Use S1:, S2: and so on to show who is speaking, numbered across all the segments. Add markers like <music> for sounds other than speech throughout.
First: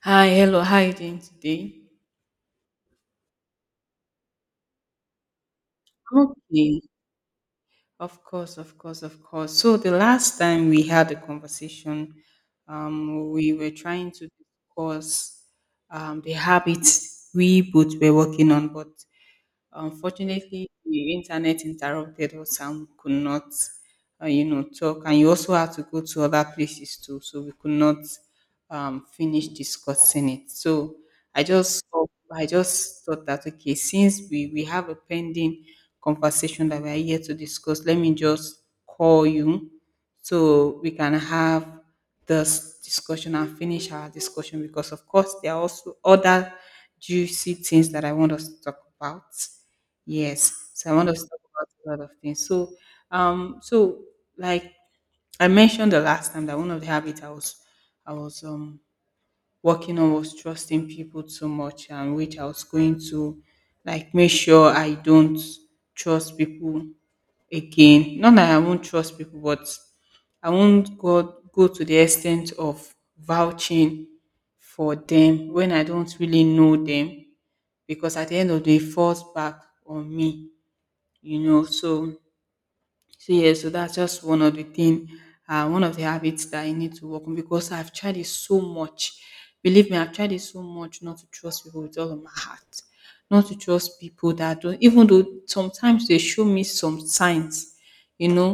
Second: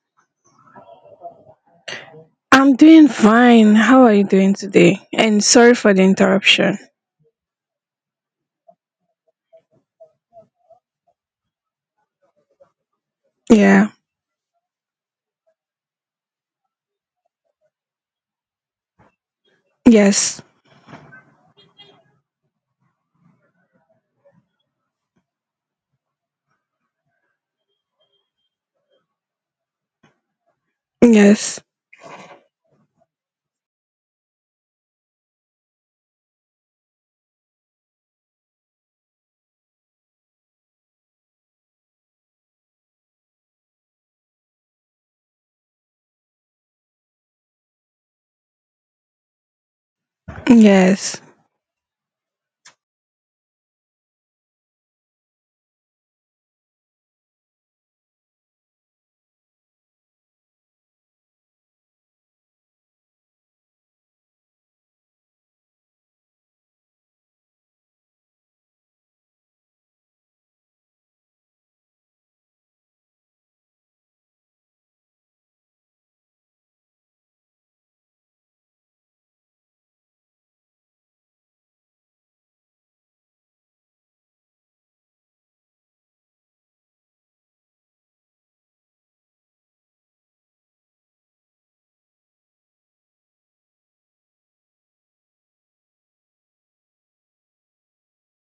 S1: Hi, hello. How you doing today?
S2: I'm doing fine. How are you doing today? And sorry for the
S1: I'm
S2: interruption.
S1: okay. Of course, of course, of course. So the last time we had a conversation, we were
S2: Yeah.
S1: trying to discuss the habits we both were working on, but
S2: Yes.
S1: unfortunately, the internet interrupted us and we could not talk. And you also had to go to other places too, so we could not finish discussing it. So
S2: Yes.
S1: I just thought that, okay, since we have a pending conversation that we are here to discuss, let me just call you so we can have this discussion and finish our discussion, because of course there are also other juicy things that I want us to talk about. Yes. So I want
S2: Yes.
S1: us to talk about a lot of things. So like I mentioned the last time that one of the habits I was working on was trusting people too much, and which I was going to, like, make sure I don't trust people again. Not that I won't trust people, but I won't go to the extent of vouching for them when I don't really know them, because at the end of the day, it falls back on me, you know. So yeah, that's just one of the thing, one of the habits that I need to work on, because I've tried it so much. Believe me, I've tried it so much not to trust people with all of my heart, not to trust people that don't, even though sometimes they show me some signs, you know,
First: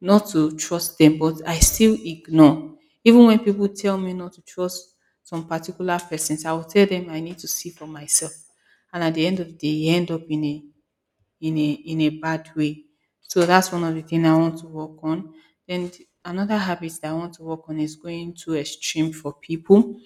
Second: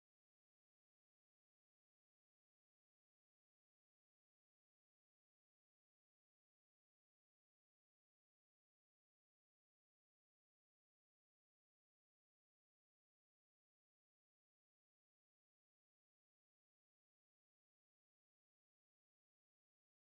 S1: not to trust them, but I still ignore. Even when people tell me not to trust some particular persons, I will tell them I need to see for myself, and at the end of the day you end up in a bad way. So that's one of the things I want to work on. Then another habit that I want to work on is going too extreme for people.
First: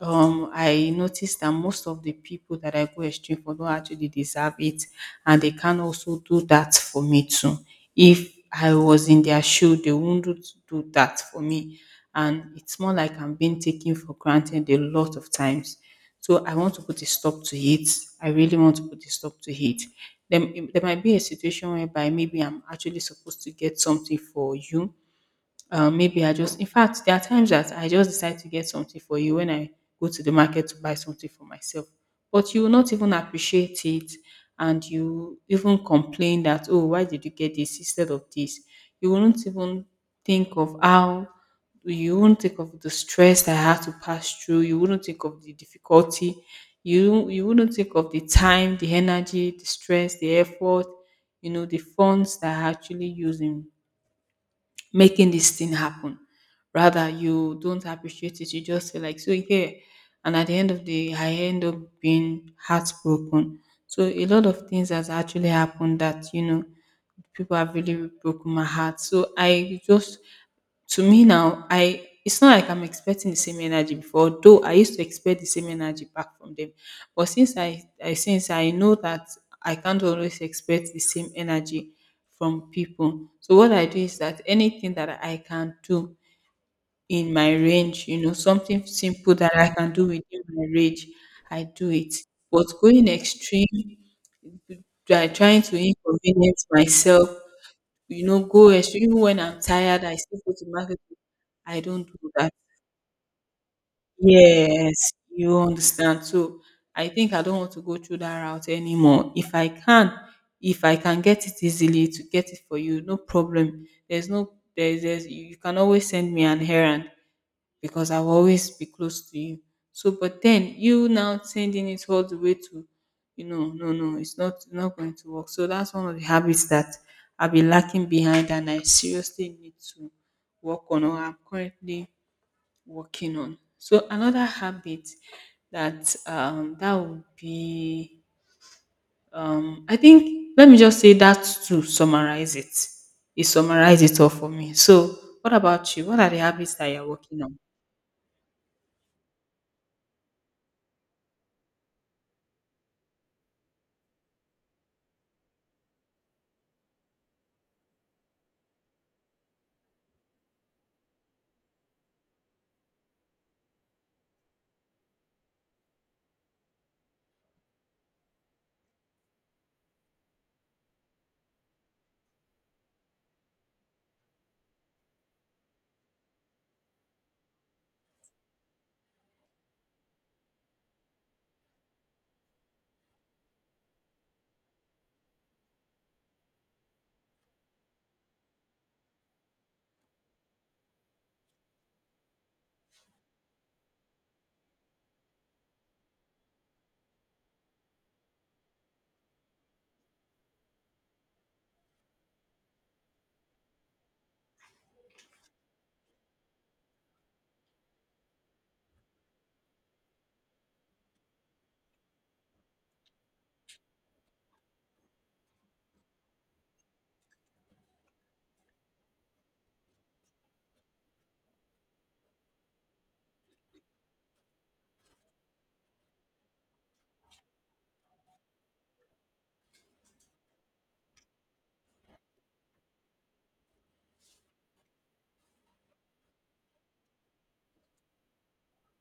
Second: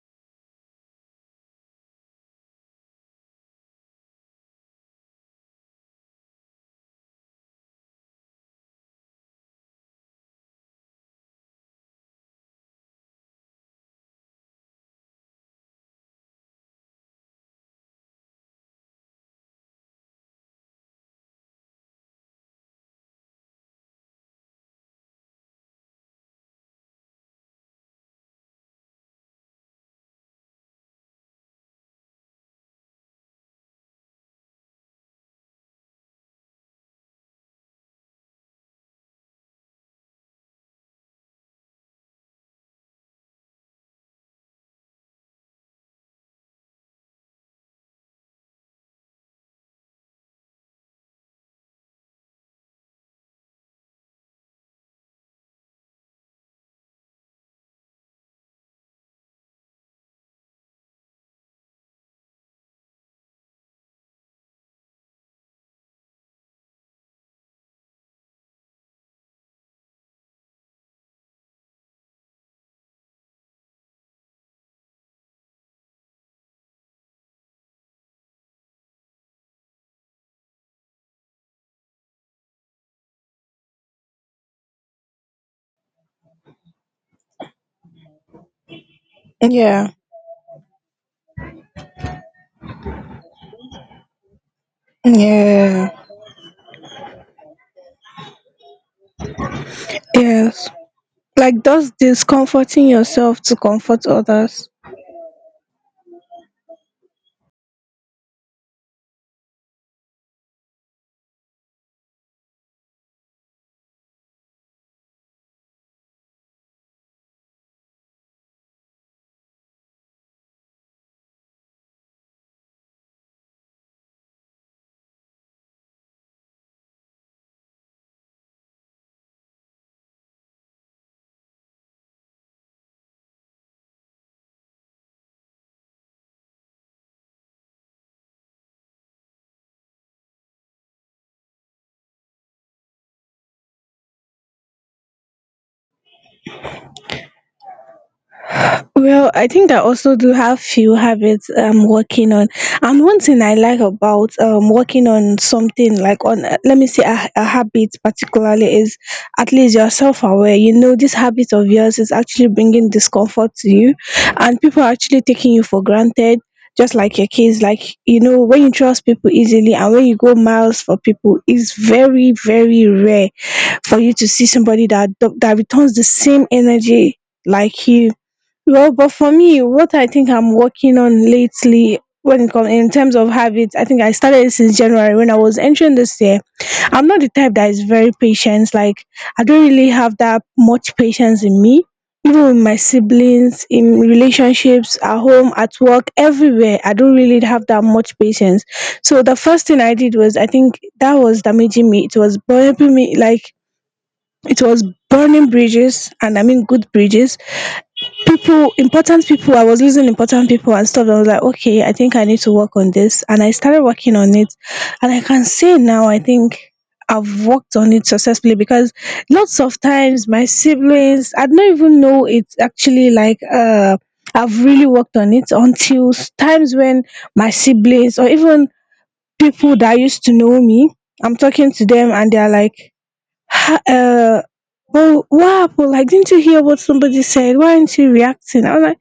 S1: I notice that most of the people that I go exchange for don't actually deserve it, and they can also do that for me too. If I was in their shoe, they wouldn't do that for me, and it's more like I'm being taken for granted a lot of times. So I want to put a stop to it. I really want to put a stop to it. Then there might be a situation whereby maybe I'm actually supposed to get something for you. Maybe I just, in fact, there are times that I just decide to get something for you when I go to the market to buy something for myself. But you will not even appreciate it, and you even complain that, oh, why did you get this instead of this? You won't even think of how, you won't think of the stress that I had to pass through. You wouldn't think of the difficulty. You wouldn't think of the time, the energy, the stress, the effort, you know, the funds that I actually using making this thing happen. Rather, you don't appreciate it. You just feel like, so, yeah. And at the end of the day, I end up being heartbroken. So a lot of things has actually happened that, you know, people have really broken my heart. So I just, to me now, I, it's not like I'm expecting the same energy before, though I used to expect the same energy back from them. But since I since I know that I can't always expect the same energy from people. So what I do is that anything that I can do in my range, you know, something simple that I can
S2: Yeah.
S1: do within my range, I do it. But going extreme, trying to
S2: Yeah.
S1: inconvenience myself, you know, go extreme even when I'm tired, I still go to
S2: Yes.
S1: market.
S2: Like
S1: I
S2: just
S1: don't do that.
S2: discomforting yourself to comfort others.
S1: Yes, you understand. So I think I don't want to go through that route anymore. If I can get it easily to get it for you, no problem. There's no there's, there's you, you can always send me an errand because I'll always be close to you. So but then you now sending it all the way to, you know, no, no, it's not, not going to work. So that's one of the habits that I've been lacking behind and I seriously need to work on, or I'm currently working on. So another habit that that would be, I think let me just say that, to summarize it. It summarize it all for me. So what about you? What are the habits that you're working on?
S2: Well, I think I also do have few habits I'm working on, and one thing I like about, working on something like on a, let me say a habit particularly is, at least you're self-aware, you know this habit of yours is actually bringing discomfort to you, and people are actually taking you for granted, just like your kids, like, you know, when you trust people easily and when you go miles for people, it's very, very rare for you to see somebody that returns the same energy like you. Well, but for me, what I think I'm working on lately when it comes in terms of habits, I think I started since January when I was entering this year. I'm not the type that is very patient. Like, I don't really have that much patience in me. Even with my siblings, in relationships, at home, at work, everywhere, I don't really have that much patience. So the first thing I did was, I think that was damaging me. It was burning me, like it was burning bridges, and I mean good bridges, people, important people. I was losing important people and stuff. I was like, okay, I think I need to work on this, and I started working on it. And I can say now, I think I've worked on it successfully, because lots of times my siblings, I don't even know it's actually like, I've really worked on it until, times when my siblings or even people that used to know me, I'm talking to them and they're like, "Ha, well, what happened? Like, didn't you hear what somebody said? Why aren't you reacting?" I was like,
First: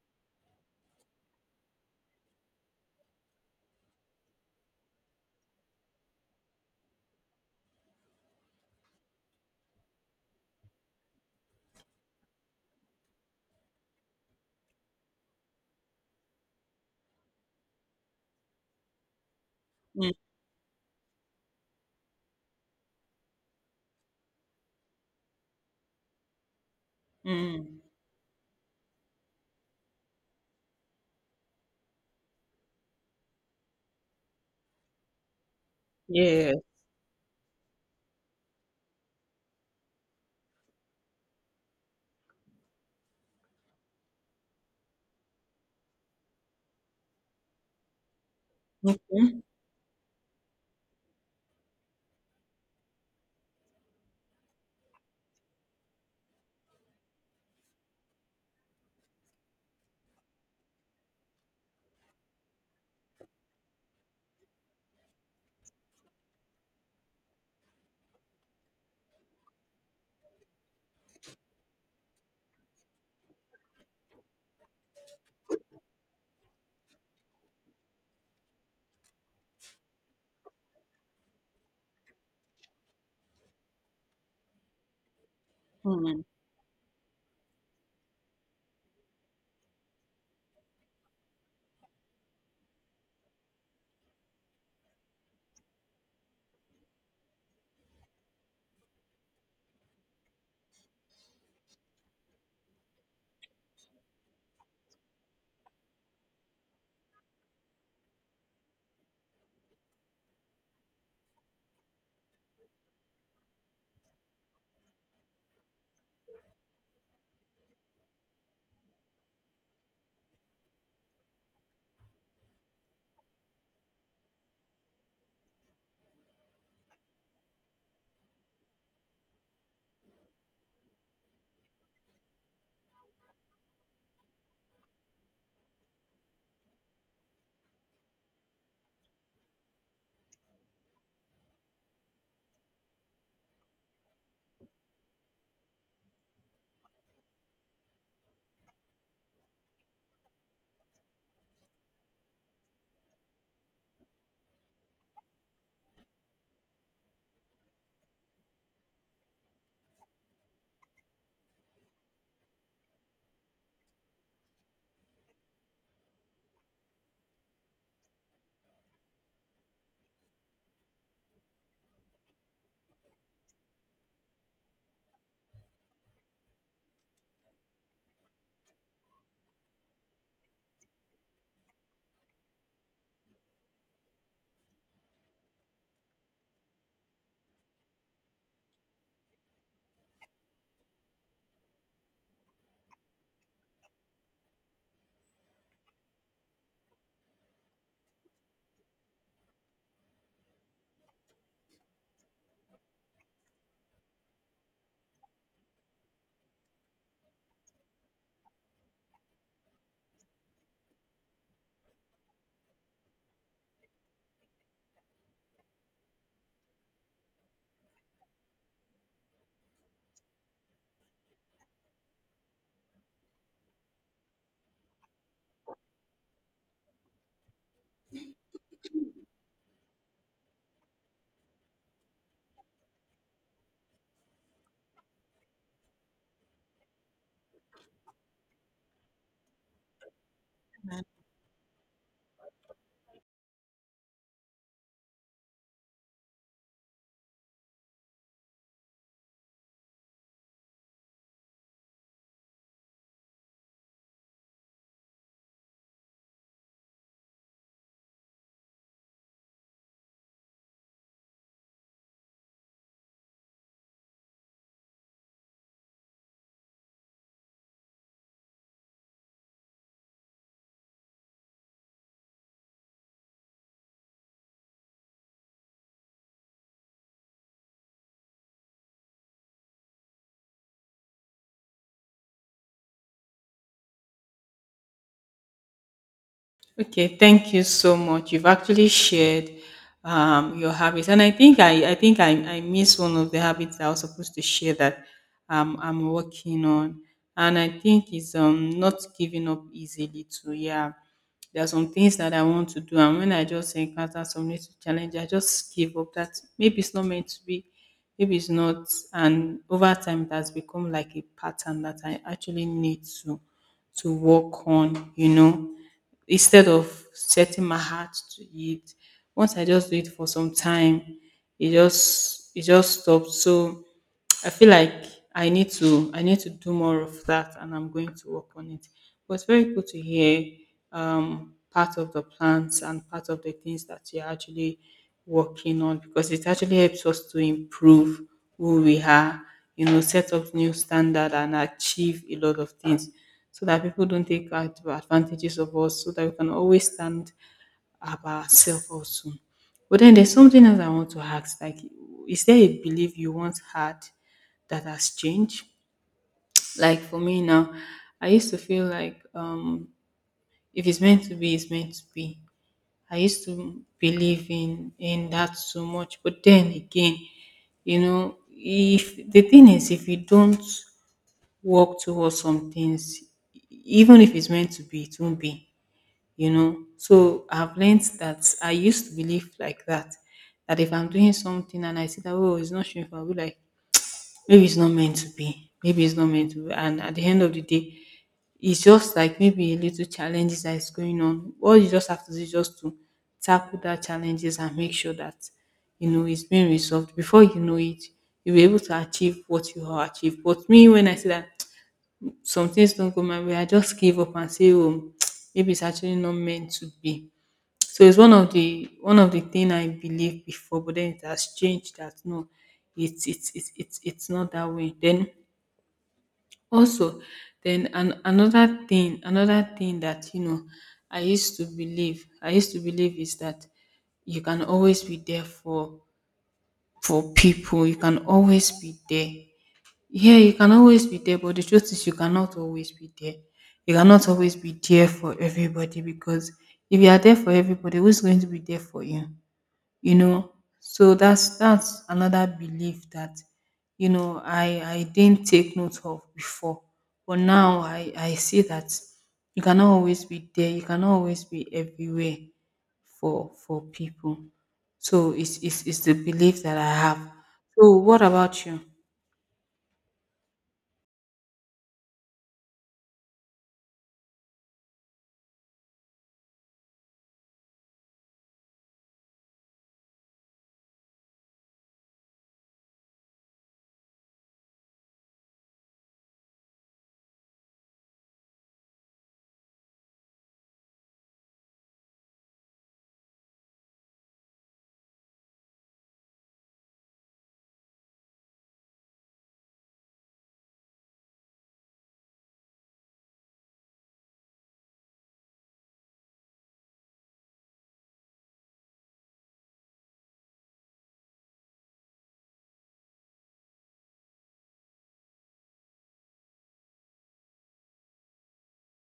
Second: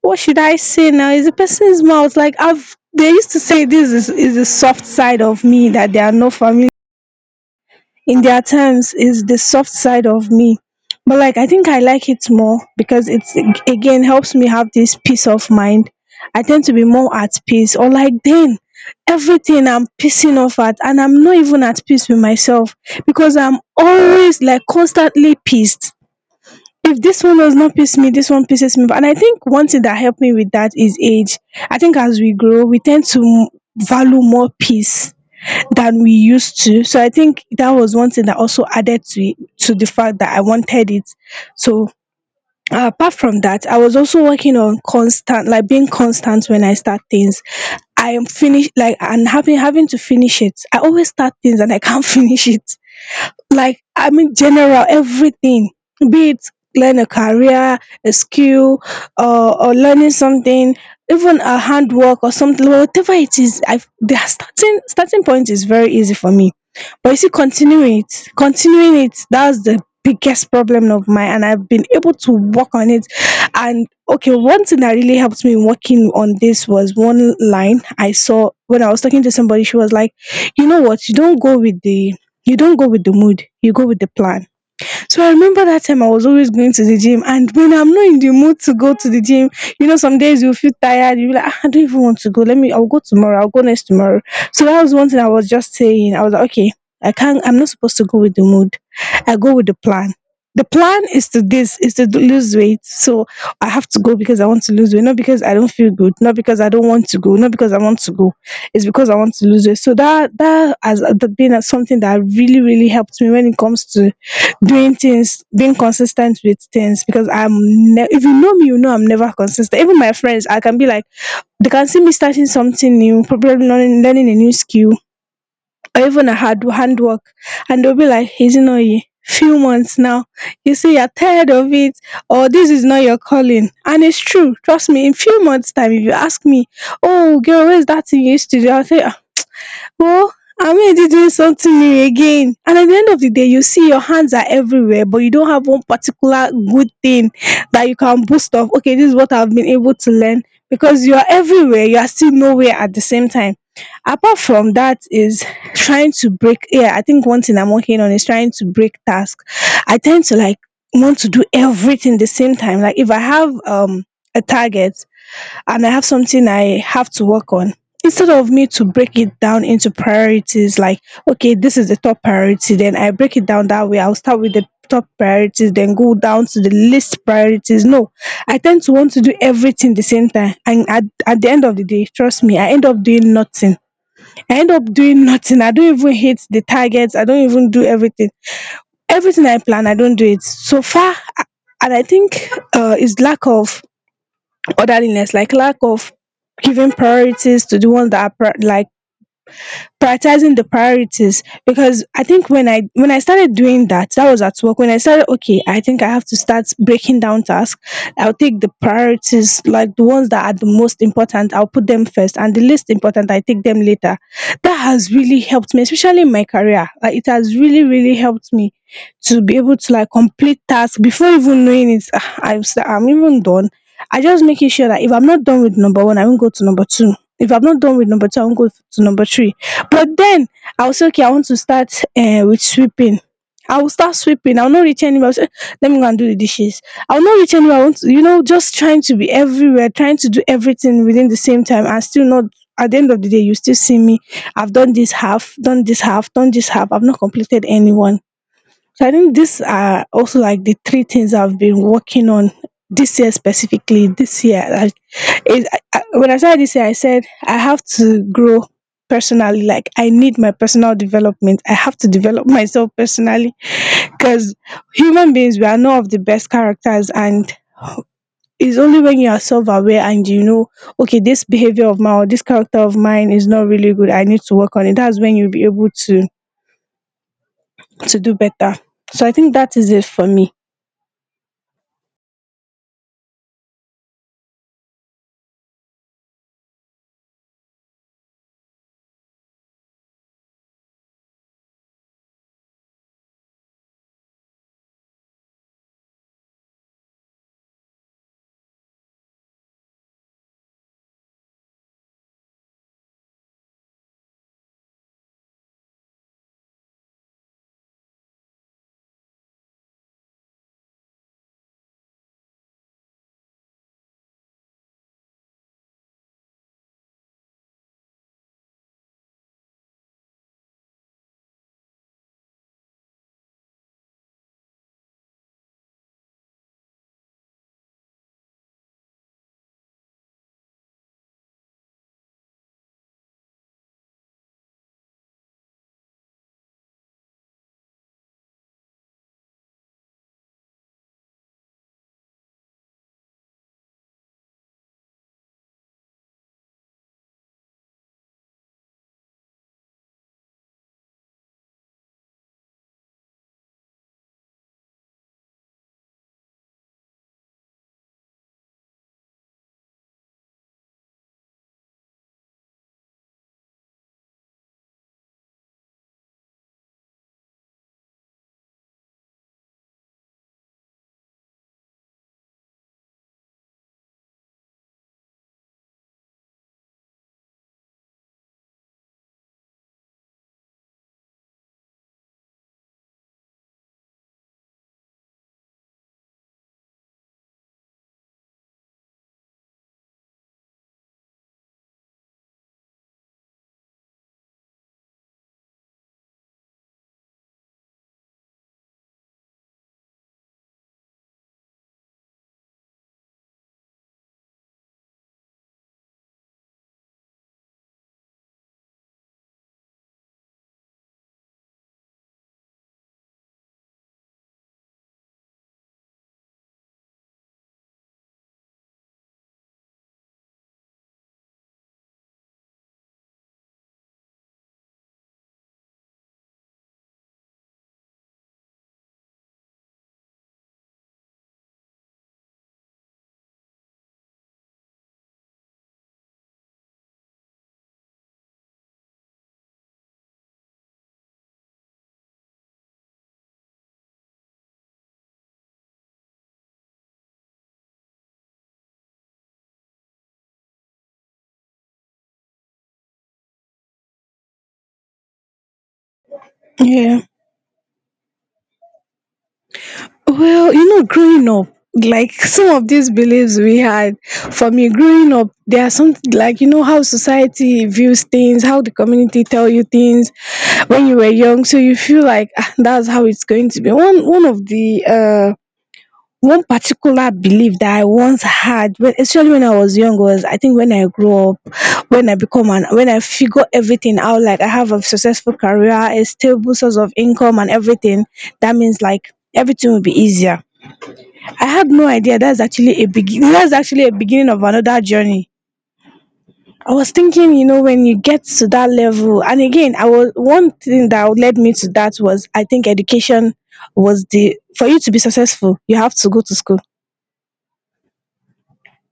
S2: what should I say now? It's a person's mouth. Like, I've, they used to say this is the soft side of me that they are not familiar, in their terms is the soft side of me. But like, I think I like it more because it's again helps me have this peace of mind. I tend to be more at peace, or like, then everything I'm
S1: Mm,
S2: pissing off at and I'm not even at peace with myself, because I'm always like constantly pissed. If this one does not
S1: mm,
S2: piss me, this one pisses me off. And I think one thing that helped me with that is age. I think as we grow we tend to value more peace than we
S1: yeah.
S2: used to. So I think that was one thing that also added to it, to the fact that I wanted it. So, apart from that, I was also working on constant, like being constant when I start things. I am finished, like and
S1: Okay.
S2: having to finish it. I always start things and I can't <laughs> finish it. Like, I mean, general everything, be it learn a career, a skill, or learning something, even a handwork or something, whatever it is. I, the starting point is very easy for me, but you see, continuing it, that's the biggest problem of mine, and I've been able to work on it. And okay, one thing that really helped me working on this was one line I saw when I was talking to somebody. She was like, "You know what? You don't go with the mood. You go with the plan." So I remember that time I
S1: Mm.
S2: was always going to the gym, and when I'm not in the mood to go to the gym, you know, some days you feel tired, you'll be like, "Ah, I don't even want to go. Let me, I'll go tomorrow, I'll go next tomorrow." So that was one thing I was just saying. I was like, okay, I can't, I'm not supposed to go with the mood. I go with the plan. The plan is to, this is to lose weight. So I have to go because I want to lose weight, not because I don't feel good, not because I don't want to go, not because I want to go. It's because I want to lose weight. So that has been, something that really, really helped me when it comes to doing things, being consistent with things. Because I'm if you know me, you know I'm never consistent. Even my friends, I can be like, they can see me starting something new, probably learning a new skill or even a hard handwork, and they'll be like, "Ezinoyi, few months now. You see, you're tired of it, or this is not your calling." And it's true, trust me, in few months' time, if you ask me, "Oh girl, where's that thing you used to do?" I'll say, "Ah, well, I mean you doing something new again, and at the end of the day you see your hands are everywhere but you don't have one particular good thing that you can boast of, okay, this is what I've been able to learn, because you are everywhere, you are still nowhere at the same time. Apart from that is trying to break, yeah, I think one thing I'm working on is trying to break task. I tend to like want to do everything the same time, like if I have, a target, and I have something I have to work on. Instead of me to break it down into priorities like, okay, this is the top priority, then I break it down that way. I'll start with the top priorities, then go down to the least priorities. No, I tend to want to do everything the same time. And at the end of the day, trust me, I end up doing nothing. I end up doing <laughs> nothing. I don't even hit the targets. I don't even do everything. Everything I plan, I don't do it. So far, and I think, it's lack of orderliness, like lack of giving priorities to the ones that are pri, like prioritizing the priorities, because I think when I started doing that, that was at work, when I started, okay, I think I have to start breaking down tasks. I'll take the priorities, like the ones that are the most important, I'll put them first, and the least important I take them later. That has really helped me, especially in my career. Like it has really, really helped me to be able to like complete tasks before even knowing it. Ah, I'm even done. I just making sure that if I'm not done with number one, I won't go to number two. If I'm not done with number two, I won't go to number three. But then, I was okay, I want to start, with sweeping. I will start sweeping. I will not reach anywhere. I will say, "Eh, let me go and do the dishes." I will not reach anywhere. I want to, you know, just trying to be everywhere, trying to do everything within the same time, and still not, at the end of the day, you still see me. I've done this half, done this half, done this half. I've not completed any one. So I think these are also like the three things I've been working on this year specifically. This year, I it, I, when I started this year, I said I have to grow personally. Like I need my personal development. I have to develop <laughs> myself personally, because human beings, we are not of the best characters, and it's only when you are self-aware and you know, okay, this behavior of mine or this character of mine is not really good, I need to work on it. That's when you'll be able to do better. So I think that is it for me.
S1: Okay, thank you so much. You've actually shared your habits, and I think I missed one of the habits I was supposed to share that I'm working on, and I think is not giving up easily. To, yeah, there are some things that I want to do, and when I just encounter some little challenge, I just give up. That maybe it's not meant to be, maybe it's not, and over time it has become like a pattern that I actually need to work on. You know, instead of setting my heart to it. Once I just do it for some time, it just, it just stopped. So I feel like I need to do more of that, and I'm going to work on it. But it's very good to hear part of the plans and part of the things that you're actually working on, because it actually helps us to improve who we are, you know, set up new standard and achieve a lot of things so that people don't take advantages of us, so that we can always stand up ourselves also. But then there's something else I want to ask. Like, is there a belief you once had that has changed? Like for me now, I used to feel like, if it's meant to be, it's meant to be. I used to believe in that so much, but then again, you know, if the thing is, if you don't work towards some things, even if it's meant to be, it won't be, you know. So I've learned that I used to believe like that, that if I'm doing something and I see that, oh, it's not shameful, I'll be like, maybe it's not meant to be, maybe it's not meant to be. And at the end of the day, it's just like maybe a little challenges that is going on. All you just have to do is just to tackle that challenges and make sure that, you know, it's being resolved. Before you know it, you'll be able to achieve what you have achieved. But me, when I see that some things don't go my way, I just give up and say, oh, <tsk> maybe it's actually not meant to be. So it's one of the, one of the thing I believed before, but then it has changed that, no, it's not that way. Then also, then another thing that, you know, I used to believe is that you can always be there for people. You can always be there. Yeah, you can always be there, but the truth is you cannot always be there. You cannot always be there for everybody, because if you are there for everybody, who's going to be there for you? You know, so that's another belief that, you know, I didn't take note of before, but now I see that you cannot always be there, you cannot always be everywhere for people. So it's the belief that I have.
S2: Yeah.
S1: So what about you?
S2: Well, you know, growing up, like some of these beliefs we had, for me growing up, there are some, like you know how society views things, how the community tell you things when you were young, so you feel like, "Ah, that's how it's going to be." One of the, one particular belief that I once had, when, especially when I was young, was, I think when I grew up, when I become an, when I figure everything out, like I have a successful career, a stable source of income, and everything, that means like everything will be easier. I had no idea that's actually a begin that's actually a beginning of another journey. I was thinking, you know, when you get to that level, and again, I was, one thing that led me to that was, I think education was the, for you to be successful, you have to go to school.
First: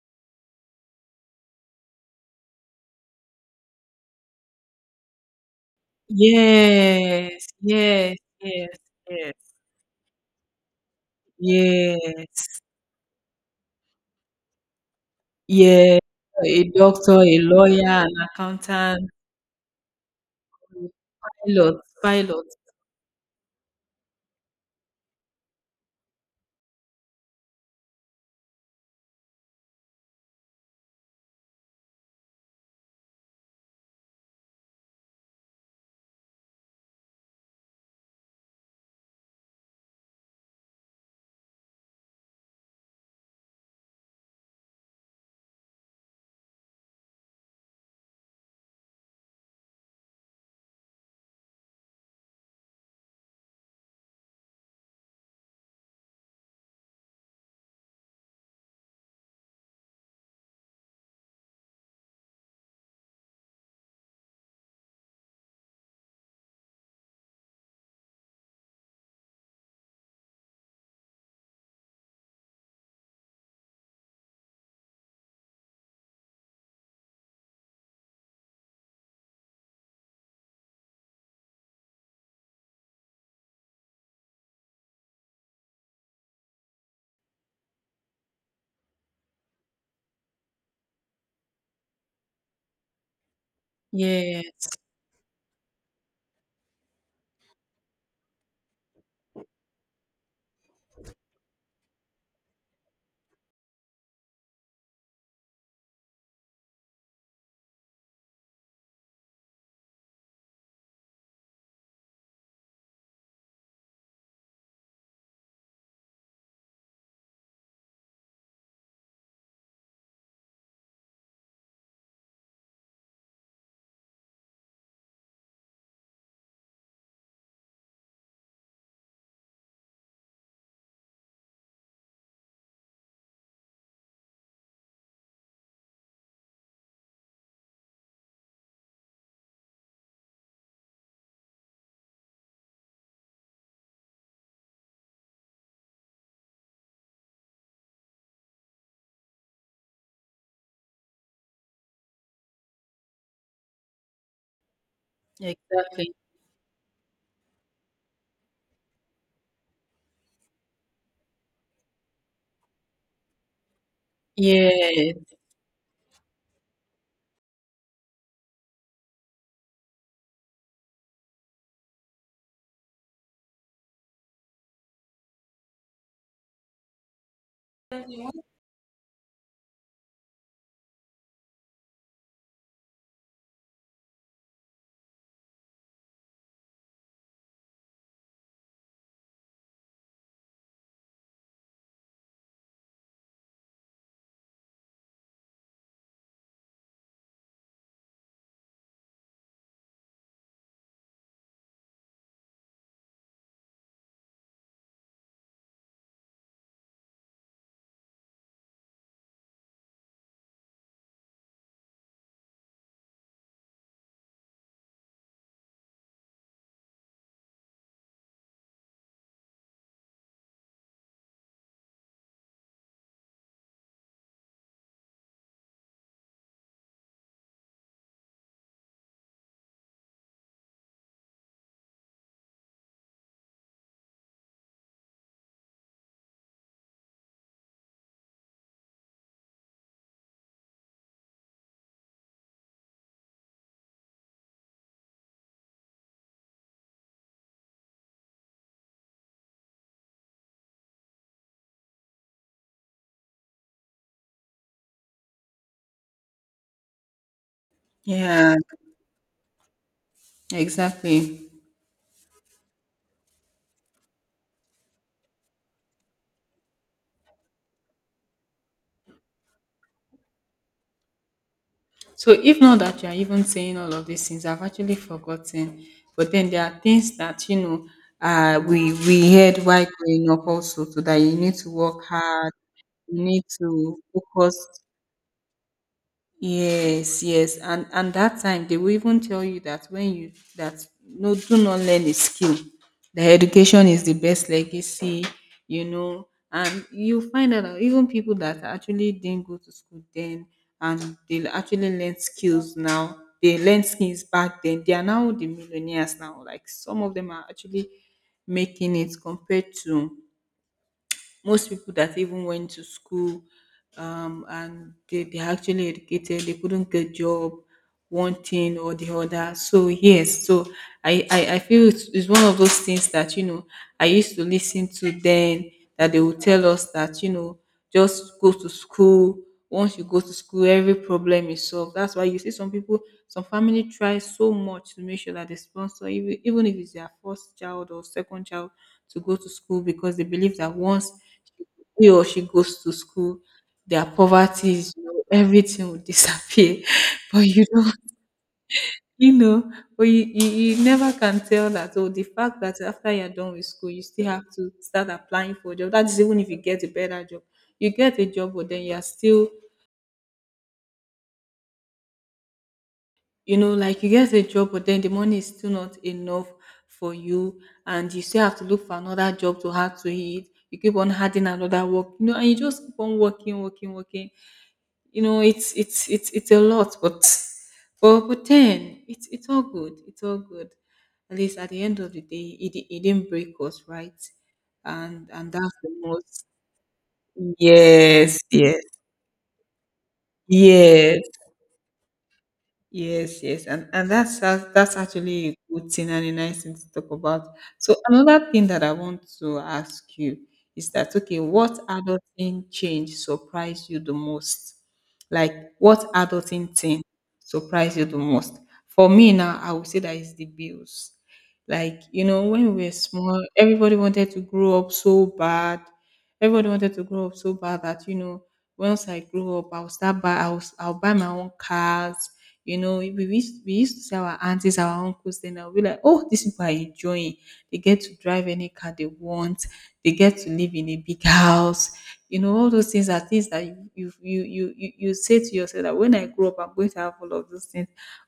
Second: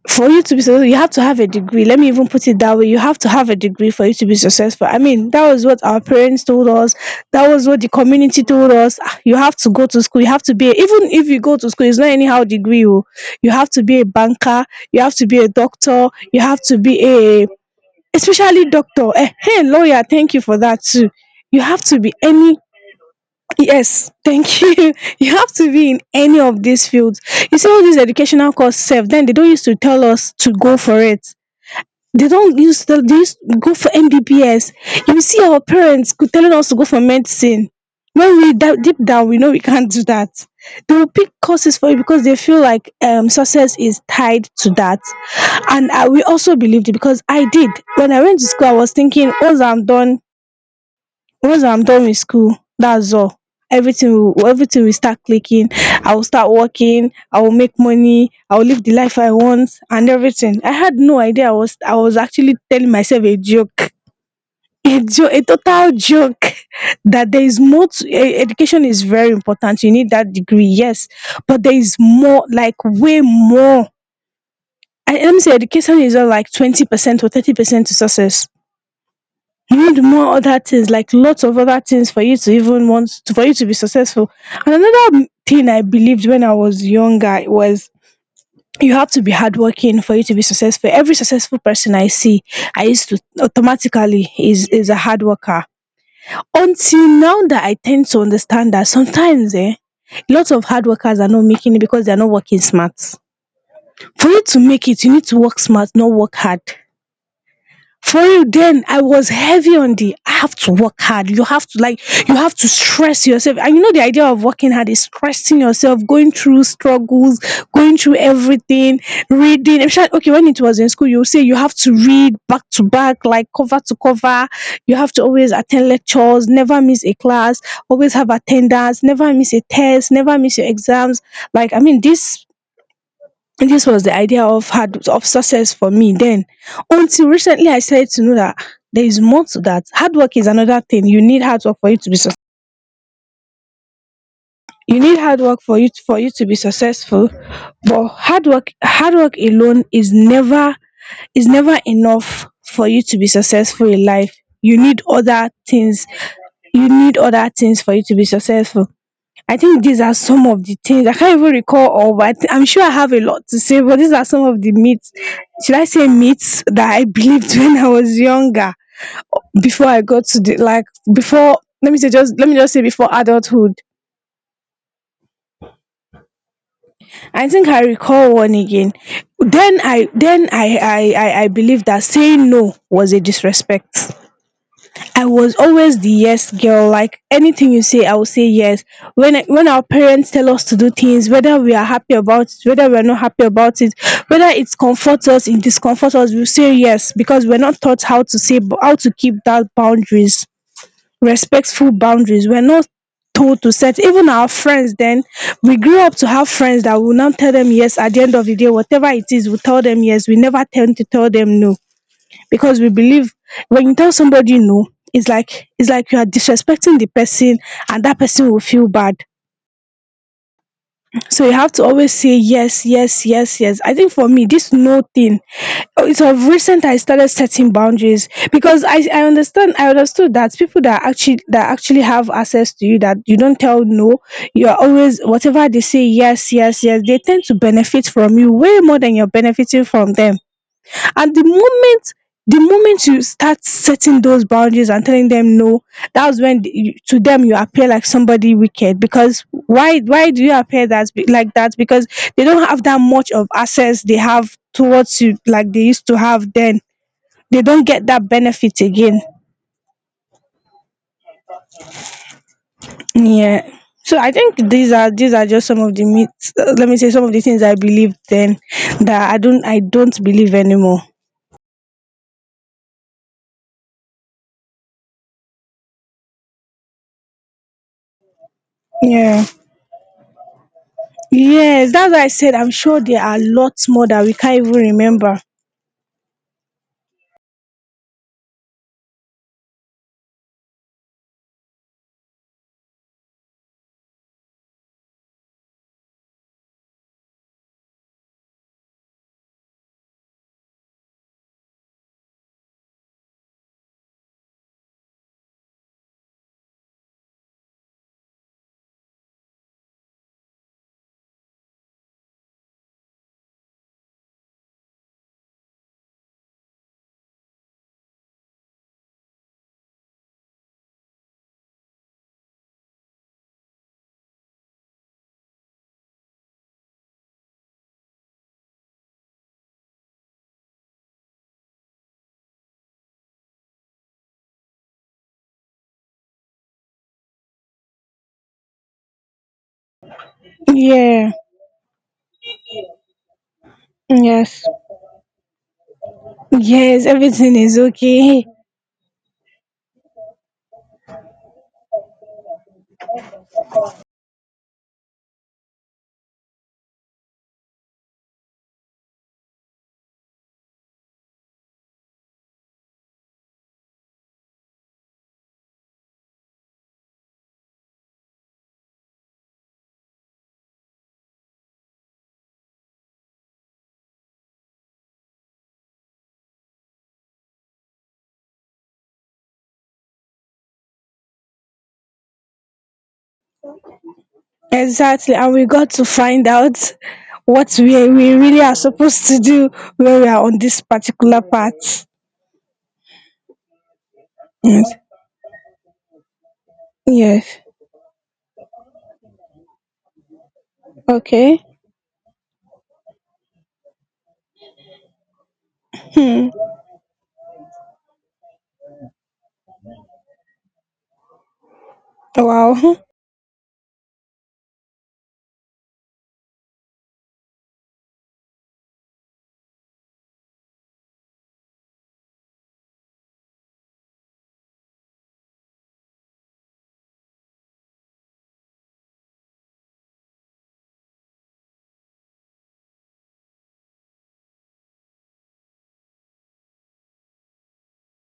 S2: For you to be successful, you have to have a degree. Let me even put it that way. You have to have a degree for you to be successful. I mean, that was what our parents told us.
S1: Yes,
S2: That was what the
S1: yes,
S2: community told
S1: yes,
S2: us. Ah,
S1: yes,
S2: you have to go to school, you have to be a, even if you go to school it's not anyhow
S1: yes,
S2: degree oh. You have to be a banker, you have to be a
S1: yes,
S2: doctor, you have
S1: a
S2: to be
S1: doctor, a
S2: a
S1: lawyer, an
S2: especially
S1: accountant,
S2: doctor, hey, lawyer, thank you for that too. You
S1: pilot,
S2: have to be
S1: pilot.
S2: any. Yes, thank you. <laughs> You have to be in any of these fields. You see all these educational course sef, then they don't used to tell us to go for it. They don't use to, They used to go for MBBS. You see our parents could telling us to go for medicine. When deep down, we know we can't do that. They will pick courses for you because they feel like success is tied to that. And I will also believe it because I did. When I went to school, I was thinking, once I'm done with school, that's all. Everything will start clicking. I will start working, I will make money, I will live the life I want, and everything. I had no idea. I was actually telling myself a joke. <laughs> A joke, a total joke. <laughs> That there is more to education is very important, you need that degree, yes, but there is more, like way more. Let me say education is not like 20% or 30% to success. You need more other things, like lots of other things, for you to be successful. And another thing I believed when I was younger was, you have to be hardworking for you to be successful. Every successful person I see, I used to automatically is
S1: Yes,
S2: is a hard worker. Until now that I tend to understand that sometimes, lots of hard workers are not making it because they are not working smart. For you to make it, you need to work smart, not work hard. For real, then I was heavy on the I have to work hard, you have to like, you have to stress yourself. And you know the idea of working hard is stressing yourself, going through struggles, going through everything, reading especially. Okay, when it was in school, you would say you have to read back to back, like cover to cover, you have to always attend lectures, never miss a class, always have attendance, never miss a test, never miss your exams. Like, I mean, this was the idea of hard of success for me then. Until recently I started to know that, there is more to that. Hard work is another thing. You need hard work for you to be suc- you need hard work for you to be successful. But hard work alone is never enough for you to be successful in life. You need other things.
S1: exactly.
S2: You need other things for you to be successful. I think these are some of the things I can't even recall all, but I'm sure I have a lot to say. But these are some of the
S1: Yeah,
S2: myths, should I say, myths that I believed <laughs> when I was younger, before I got to the, like, before. Let me say just let me just say before adulthood. I think I recall one again. Then I believed that saying no was a disrespect. I was always the yes girl. Like anything you say, I will say yes. When our parents tell us to do things, whether we are happy about it, whether we are not happy about it, whether it comforts us, it discomforts us, we say yes, because we're not taught how to keep that boundaries, respectful boundaries. We're not told to set. Even our friends then, we grew up to have friends that will now tell them yes. At the end of the day, whatever it is, we tell them yes, we never tend to tell them no, because we believe when you tell somebody no, it's like you are disrespecting the person, and that person will feel bad. So you have to always say yes, yes, yes, yes. I think for me this no thing, it's of recent I started setting boundaries, because I understood that people that actually, have access to you, that you don't tell no, you are always whatever they say, yes, yes, yes, they tend to benefit from you way more than you're benefiting from them. And the moment you start setting those boundaries and telling them no, that's when you, to them you appear like somebody wicked. Because why do you appear like that? Because they don't have that much of access they have towards you like they used to have then. They don't get that
S1: yeah,
S2: benefit again.
S1: exactly.
S2: Yeah. So I think these are, just some of the myths. Let me say some of the things I believed then that I don't believe anymore.
S1: So if not that you are even saying all of these things, I've actually forgotten. But then there are things that, you know, we
S2: Yeah.
S1: heard while growing up also, so that you need to
S2: Yes,
S1: work
S2: that's why I
S1: hard,
S2: said I'm sure there
S1: you
S2: are
S1: need
S2: lots
S1: to
S2: more that we
S1: focus.
S2: can't even remember.
S1: Yes, yes. And that time they will even tell you that when you, that no, do not learn a skill. The education is the best legacy, you know. And you find out that even people that actually didn't go to school then, and they actually learn skills now. They learn skills back then. They are now the millionaires now. Like some of them are actually making it compared to most people that even went to school, and they, they're actually educated, they couldn't get job, one thing or the other. So yes, so I feel it's one of those things that, you know, I used to listen to then that they would tell us that, you know, just go to school. Once you go to school, every problem is solved. That's why you see some people, some family try so much to make sure that they sponsor, even if it's their first child or second child, to go to school because they believe that once
S2: Yeah,
S1: she or she goes to school, their
S2: yes,
S1: poverty, you know, everything will disappear.
S2: yes,
S1: <laughs> But
S2: everything
S1: you
S2: is
S1: don't,
S2: okay.
S1: you know, but you never can tell that. Oh, the fact that after you're done with school, you still have to start applying for a job. That is even if you get a better job. You get a job, but then you're still, you know, like you get a job, but then the money is still not enough for you, and you still have to look for another job to have to eat. You keep on adding another work, you know, and you just keep on working, working, working. You know it's a lot, but but then it's all good, it's all good. At least at the end of the day it didn't break us, right? and
S2: Exactly,
S1: and
S2: and we
S1: that's
S2: got
S1: the
S2: to
S1: most,
S2: find out what we
S1: yes,
S2: really are
S1: yes,
S2: supposed to do when we are on this
S1: yes.
S2: particular part.
S1: Yes, yes, and that's that's
S2: Yes,
S1: that's actually a good thing and a nice thing to talk about.
S2: yes,
S1: So another thing that I want to ask you is that, okay,
S2: okay.
S1: what adulting change surprised you the most? Like what
S2: Hmm.
S1: adulting thing surprised you the most? For me now, I would say that is the bills. Like you know, when we were
S2: Wow.
S1: small, everybody wanted to grow up so bad. Everybody wanted to grow up so bad that, you know, once I grow up, I'll buy my own cars. You know, we used to see our aunties, our uncles, then I'll be like, oh, these people are enjoying. They get to drive any car they want. They get to live in a big house. You know, all those things are things that you say to yourself that when I grow up, I'm going to have all of those things.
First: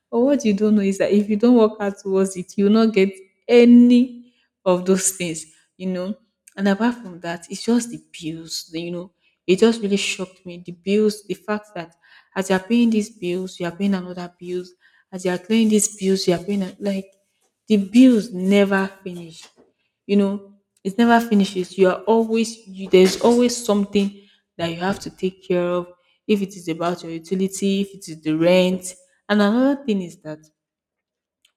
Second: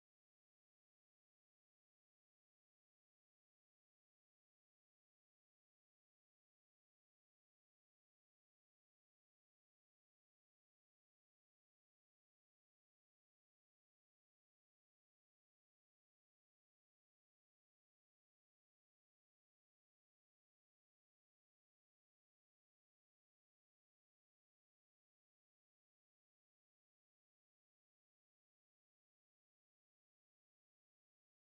S1: But what you don't know is that if you don't work out towards it, you'll not get any of those things, you know. And apart from that, it's just the bills, you know. It just really shocked me. The bills, the fact that as you are paying these bills, you are paying another bills. As you are clearing these bills, you are paying like the bills never finish. You know, it never finishes. You are there's always something that you have to take care of. If it is about your utility, if it is the rent, and another thing is that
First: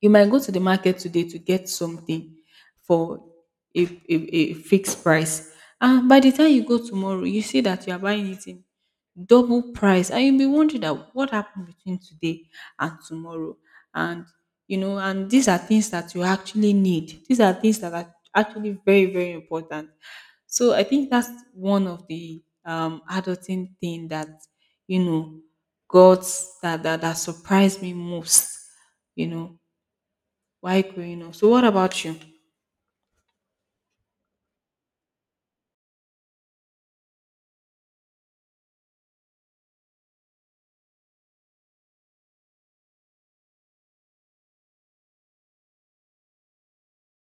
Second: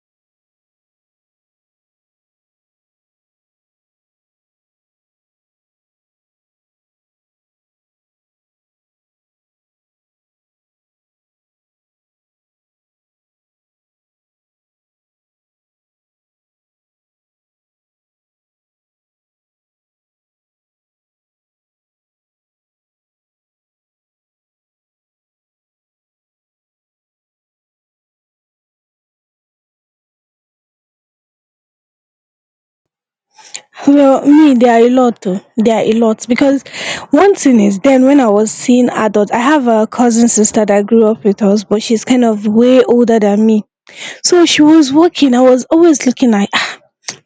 S1: you might go to the market today to get something for a fixed price. And by the time you go tomorrow, you see that you are buying it in double price. And you'll be wondering that what happened between today and tomorrow. And you know, and these are things that you actually need. These are things that are actually very, very important. So I think that's one of the adulting thing that, you know, got that surprised me most, you know, while growing up. So what about you?
S2: Well, me, there are a lot. Oh. There are a lot, because one thing is, then when I was seeing adults, I have a cousin sister that grew up with us, but she's kind of way older than me. So she was working, I was always looking like,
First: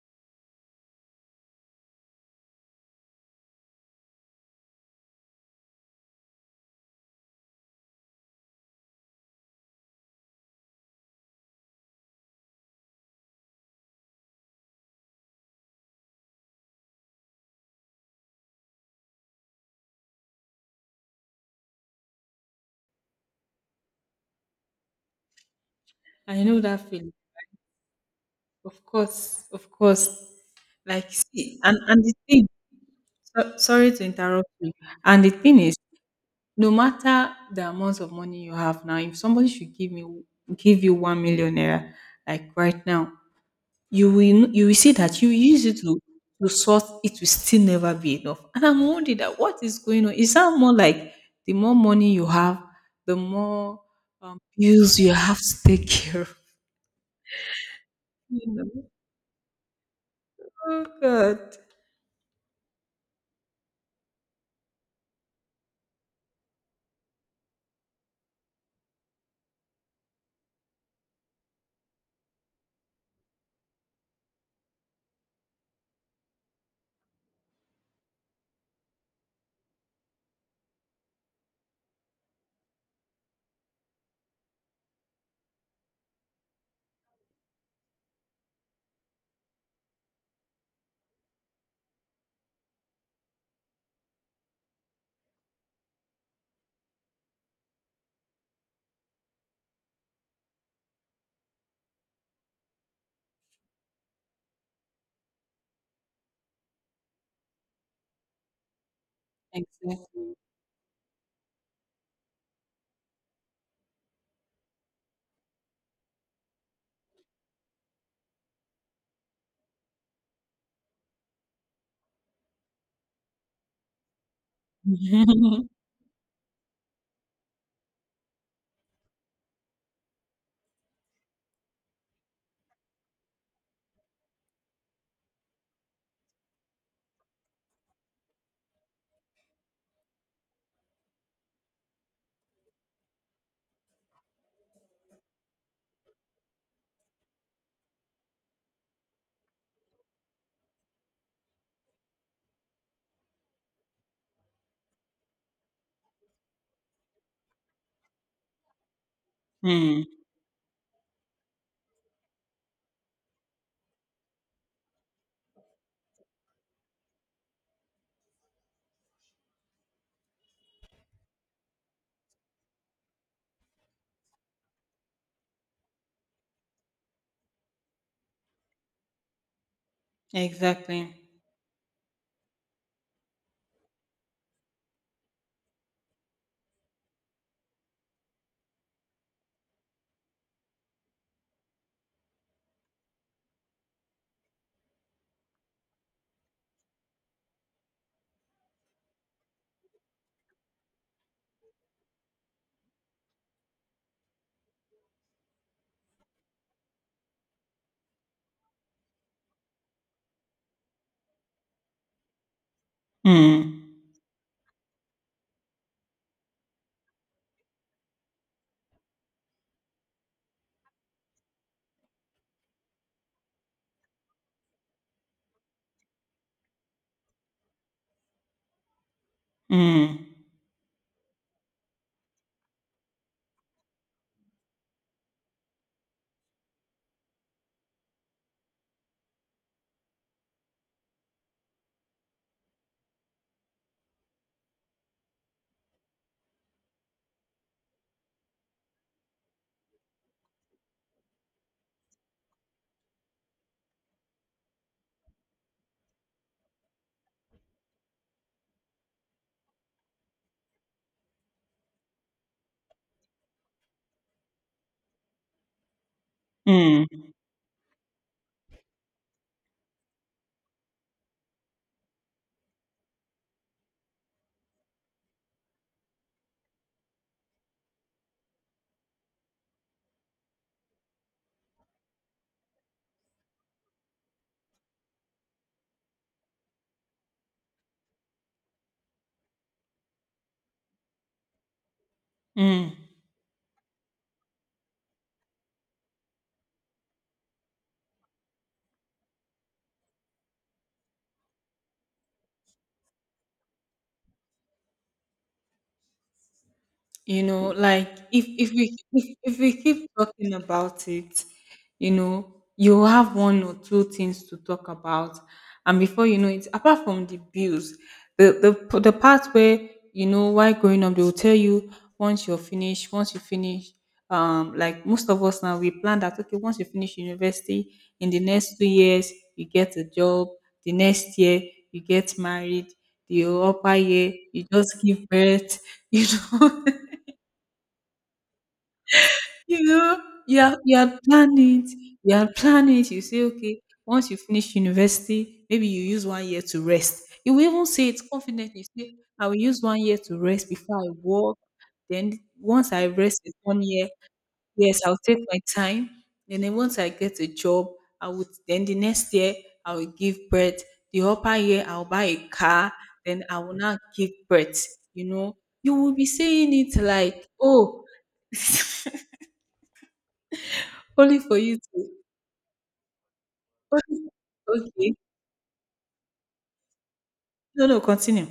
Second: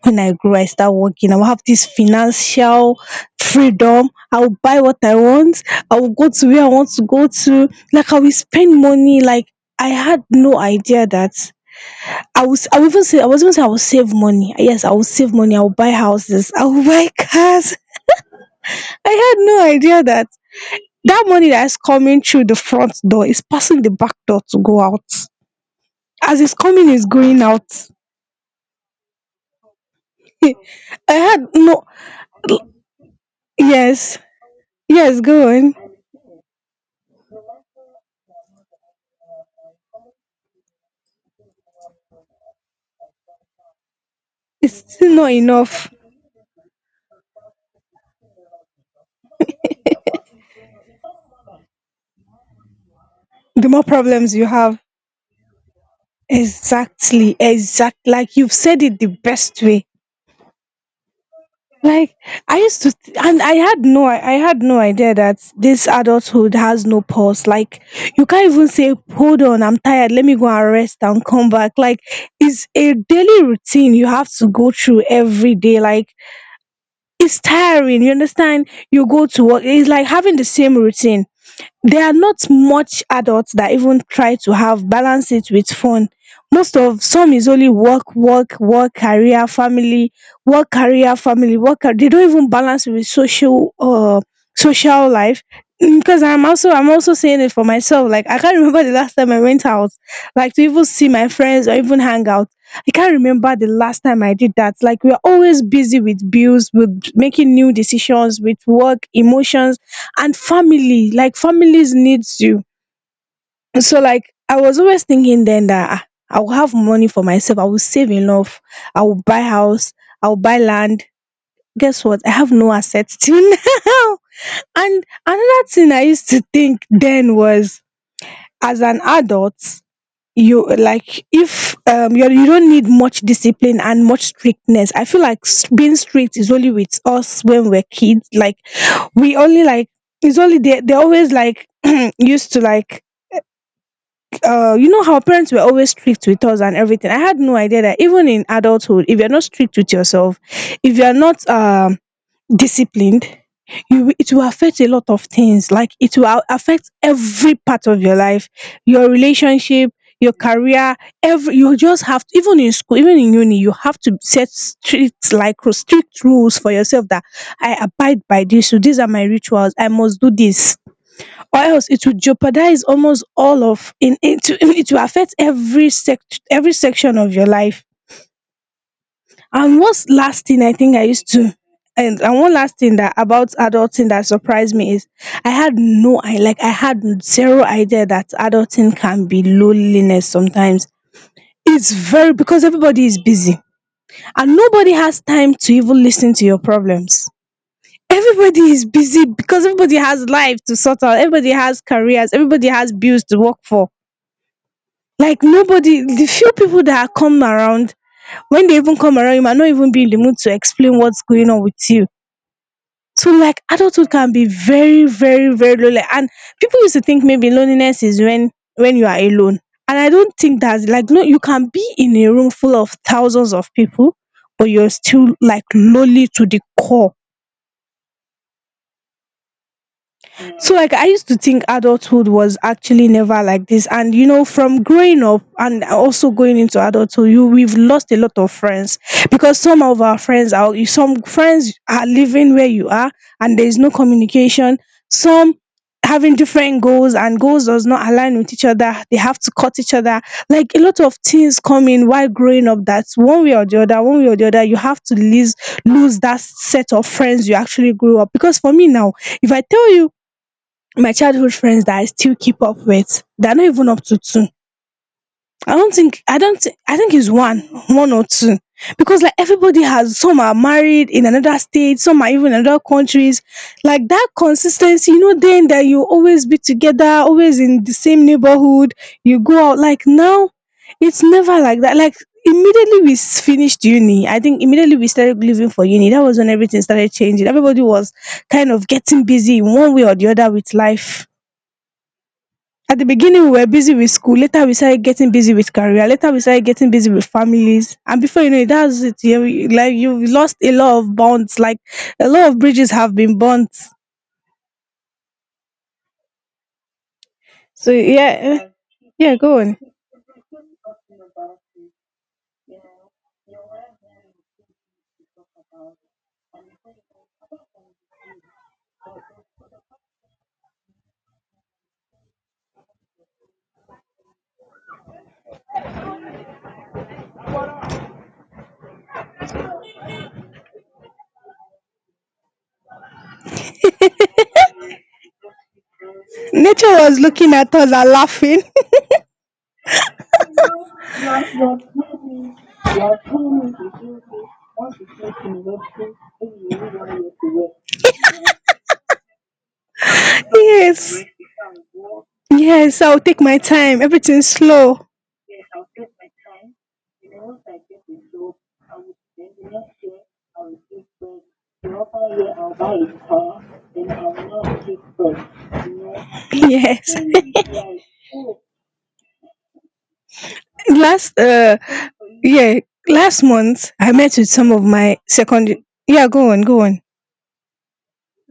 S2: when I grow I start working, I will have this financial freedom, I will buy what I want, I will go to where I want to go to, like I will spend money like. I had no idea that I was. I will even say, I was even saying I will save money, yes I will save money, I will buy houses, I will <laughs> buy cars. I had no idea that that money that is coming through the front door is passing the back door to go out. As
S1: I
S2: it's
S1: know that
S2: coming, it's
S1: feeling.
S2: going out.
S1: Of course, of course. Like
S2: I had
S1: see,
S2: no.
S1: and the thing. So, sorry to
S2: Yes.
S1: interrupt you.
S2: Yes,
S1: And the
S2: go
S1: thing
S2: on.
S1: is, no matter the amount of money you have now, if somebody should give you 1,000,000 naira, like right now, you will see
S2: Still
S1: that you
S2: not
S1: use it
S2: enough.
S1: to sort, it will still never be enough. And I'm wondering that what is going on? Is that more like the more money you have, the
S2: The
S1: more
S2: more problems you have.
S1: bills you have to take care of?
S2: Exactly, exact. Like you've
S1: You know?
S2: said it the best way.
S1: Oh, God.
S2: Like I used to, and I had no idea that this adulthood has no pause. Like you can't even say, "Hold on, I'm tired. Let me go and rest and come back." Like it's a daily routine you have to go through every day. Like it's tiring. You understand? You go to work. It's like having the same routine. There are not much adults that even try to have balance it with fun. Most of some is only work work work, career, family, work, career, family, they don't even balance it with social life. Because I'm also saying it for myself, like I can't <laughs> remember the last time I went out, like to even see my friends or even hang out. I can't remember the last time I did that. Like we're always busy with bills, with making new decisions, with work, emotions,
S1: Exactly.
S2: and family. Like families needs you. So like I was always thinking then that, I will have money for myself, I will save enough, I will buy house, I will buy land. Guess what, I have no assets till <laughs> now. And
S1: <laughs>
S2: another thing I used to think then was, as an adult, you like if you you don't need much discipline and much strictness. I feel like being strict is only with us when we're kids. Like we only like it's only they they're always like <clears throat> used to like you know how parents were always strict with us and everything. I had no idea that even in adulthood, if you're not strict with yourself, if you're not disciplined, it will affect a lot of things. Like it will affect every part of your life, your relationship,
S1: Mm,
S2: your career, every you just have to. Even in school, even in uni, you have to set strict, strict rules for yourself, that I abide by this. So these are my rituals. I must do this, or else it would jeopardize almost all of in it will <laughs> it will affect every section of your life. And what's last thing I think I
S1: exactly.
S2: used to— and one last thing that about adulting that surprised me is I had no I had zero idea that adulting can be loneliness sometimes. It's very because everybody is busy and nobody has time to even listen to your problems. Everybody is busy because everybody has life to sort out, everybody has careers, everybody has bills to work for. Like nobody— the few people that come around, when they even come around, you might not even be in the mood to explain what's going on with you. So like
S1: Mm,
S2: adulthood can be very very very lonely. And people used to think maybe loneliness is when you are alone, and I don't think that's— like, no, you can be in a room full of thousands of people but you're still like lonely to the core.
S1: mm,
S2: So like I used to think adulthood was actually never like this. And you know, from growing up and also going into adulthood, you— we've lost a lot of friends because some of our friends are— some friends are living where you are and there is no communication. Some having different goals, and goals does not align with each other. They have to cut each other. Like a lot of things come in while growing up that one way or the other, one way or the other, you have to lose that set of friends you actually grew up. Because for me now, if I tell you my childhood friends that I still keep up with, they are not even up to two. I don't think I don't thi- I think
S1: mm,
S2: it's one, one or two. Because like everybody has— some are married in another state, some are even in other countries. Like that consistency, you know, then that you always be together, always in the same neighborhood, you go out— like now, it's never like that. Like immediately we finished uni— I think immediately we started living for uni— that was when everything started changing. Everybody was kind of getting busy in one way or the other with life.
S1: mm.
S2: At the beginning, we were busy with school. Later, we started getting busy with career. Later, we started getting busy with families. And before you know it, that's it. You— like you've lost a lot of bonds. Like a lot of bridges have been burnt.
S1: You know,
S2: So
S1: like
S2: yeah, yeah,
S1: if
S2: go
S1: we
S2: on.
S1: keep talking about it, you know, you have one or two things to talk about, and before you know it, apart from the bills, the part where, you know, why growing up they will tell you once you're finished, once you finish um, like most of us now we plan that, okay, once you finish university, in the next 2 years you get a job, the next year you get married, the upper year you just give birth. <laughs> You know,
S2: Nature was looking at us and laughing.
S1: you know, you are planning, you are planning. You say, "Okay, once you finish university, maybe you use 1 year to rest." You will even say it confidently. You say, "I will use 1 year to
S2: <laughs>
S1: rest before I
S2: Yes,
S1: work. Then once
S2: yes.
S1: I
S2: I'll take
S1: rest is
S2: my
S1: 1
S2: time.
S1: year,
S2: Everything's
S1: yes,
S2: slow.
S1: I'll take my time. And then once I get a job, I would then the next year I will give birth. The upper year I'll buy a car, then I will not give birth." You know, you will be saying it
S2: Yes.
S1: like,
S2: <laughs>
S1: "Oh, <laughs>
S2: Last
S1: only for you to
S2: yeah, last month I
S1: Okay.
S2: met with some of
S1: Okay.
S2: my secondary— yeah, go on, go on.
S1: No, no, continue.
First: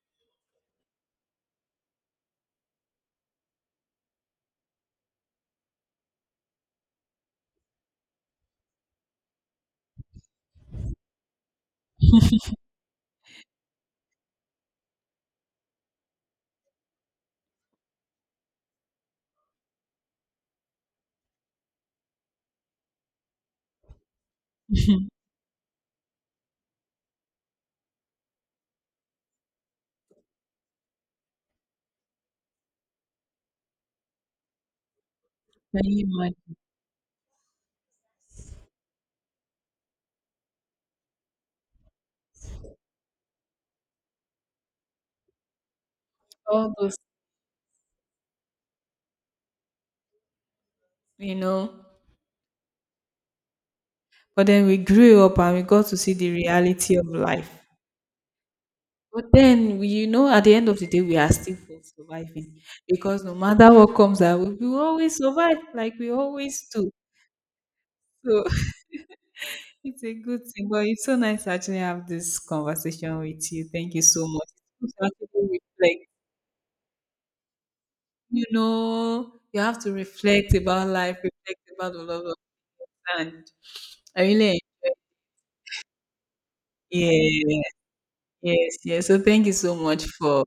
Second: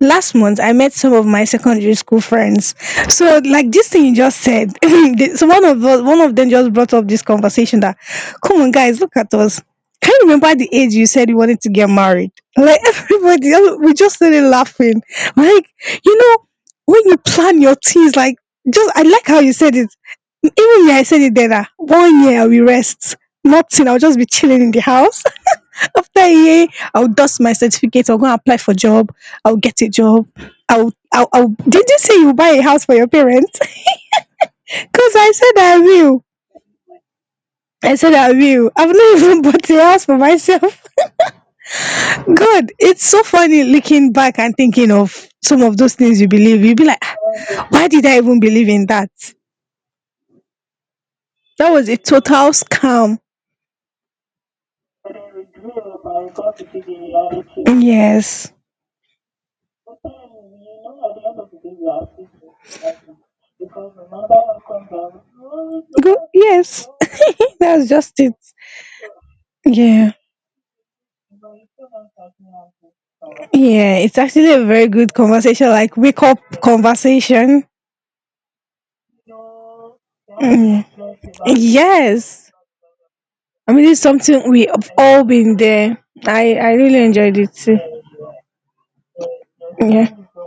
S2: Last month, I met some of my secondary school friends. So, like this thing you just said, <laughs> the- so one of us, one of them just brought up this conversation that, come on, guys, look at us. Can you remember the age you said you wanted to get married? Like <laughs> everybody, all- we just started laughing. Like, you know, when you plan your things, like— just, I like how you said it. Even me, I said it then. One year I will rest. Nothing. I'll just be chilling in the house. After a year, I'll dust my certificate, I'll go and apply for job, I'll get a job. I'll Did you say you buy a house for your parents? <laughs> Because I said I
S1: Can you
S2: will.
S1: imagine?
S2: I said I will. I've not even <laughs> bought a house for myself. <laughs> God, it's so funny looking back and thinking of some of those things you believe. You'll
S1: All
S2: be
S1: those,
S2: like, "Ah, why did I even believe in that?
S1: you
S2: That
S1: know.
S2: was a total scam."
S1: But then we grew up and we got to see the reality of life.
S2: Yes.
S1: But then, you know, at the end of the day, we are still for surviving because no matter what comes our way, we will always survive like we
S2: Go,
S1: always
S2: yes.
S1: do.
S2: <laughs> That's just it.
S1: So <laughs> it's
S2: Yeah.
S1: a good thing. But it's so nice to actually have this conversation with you. Thank
S2: Yeah.
S1: you
S2: It's
S1: so much.
S2: actually a very
S1: It's good to
S2: good
S1: actually
S2: conversation, like
S1: reflect.
S2: wake up conversation.
S1: You know, you have to reflect
S2: Mm.
S1: about life, reflect about a lot of
S2: Yes.
S1: things,
S2: I mean, it's
S1: and I
S2: something
S1: really,
S2: we have all been there. I really enjoyed it
S1: yeah,
S2: too.
S1: yes, yes. So thank you so much
S2: Yeah.
S1: for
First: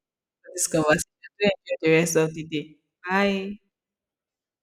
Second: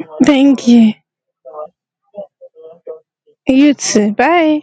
S1: this
S2: Thank you.
S1: conversation. Enjoy the rest of the day. Bye.
S2: You too. Bye.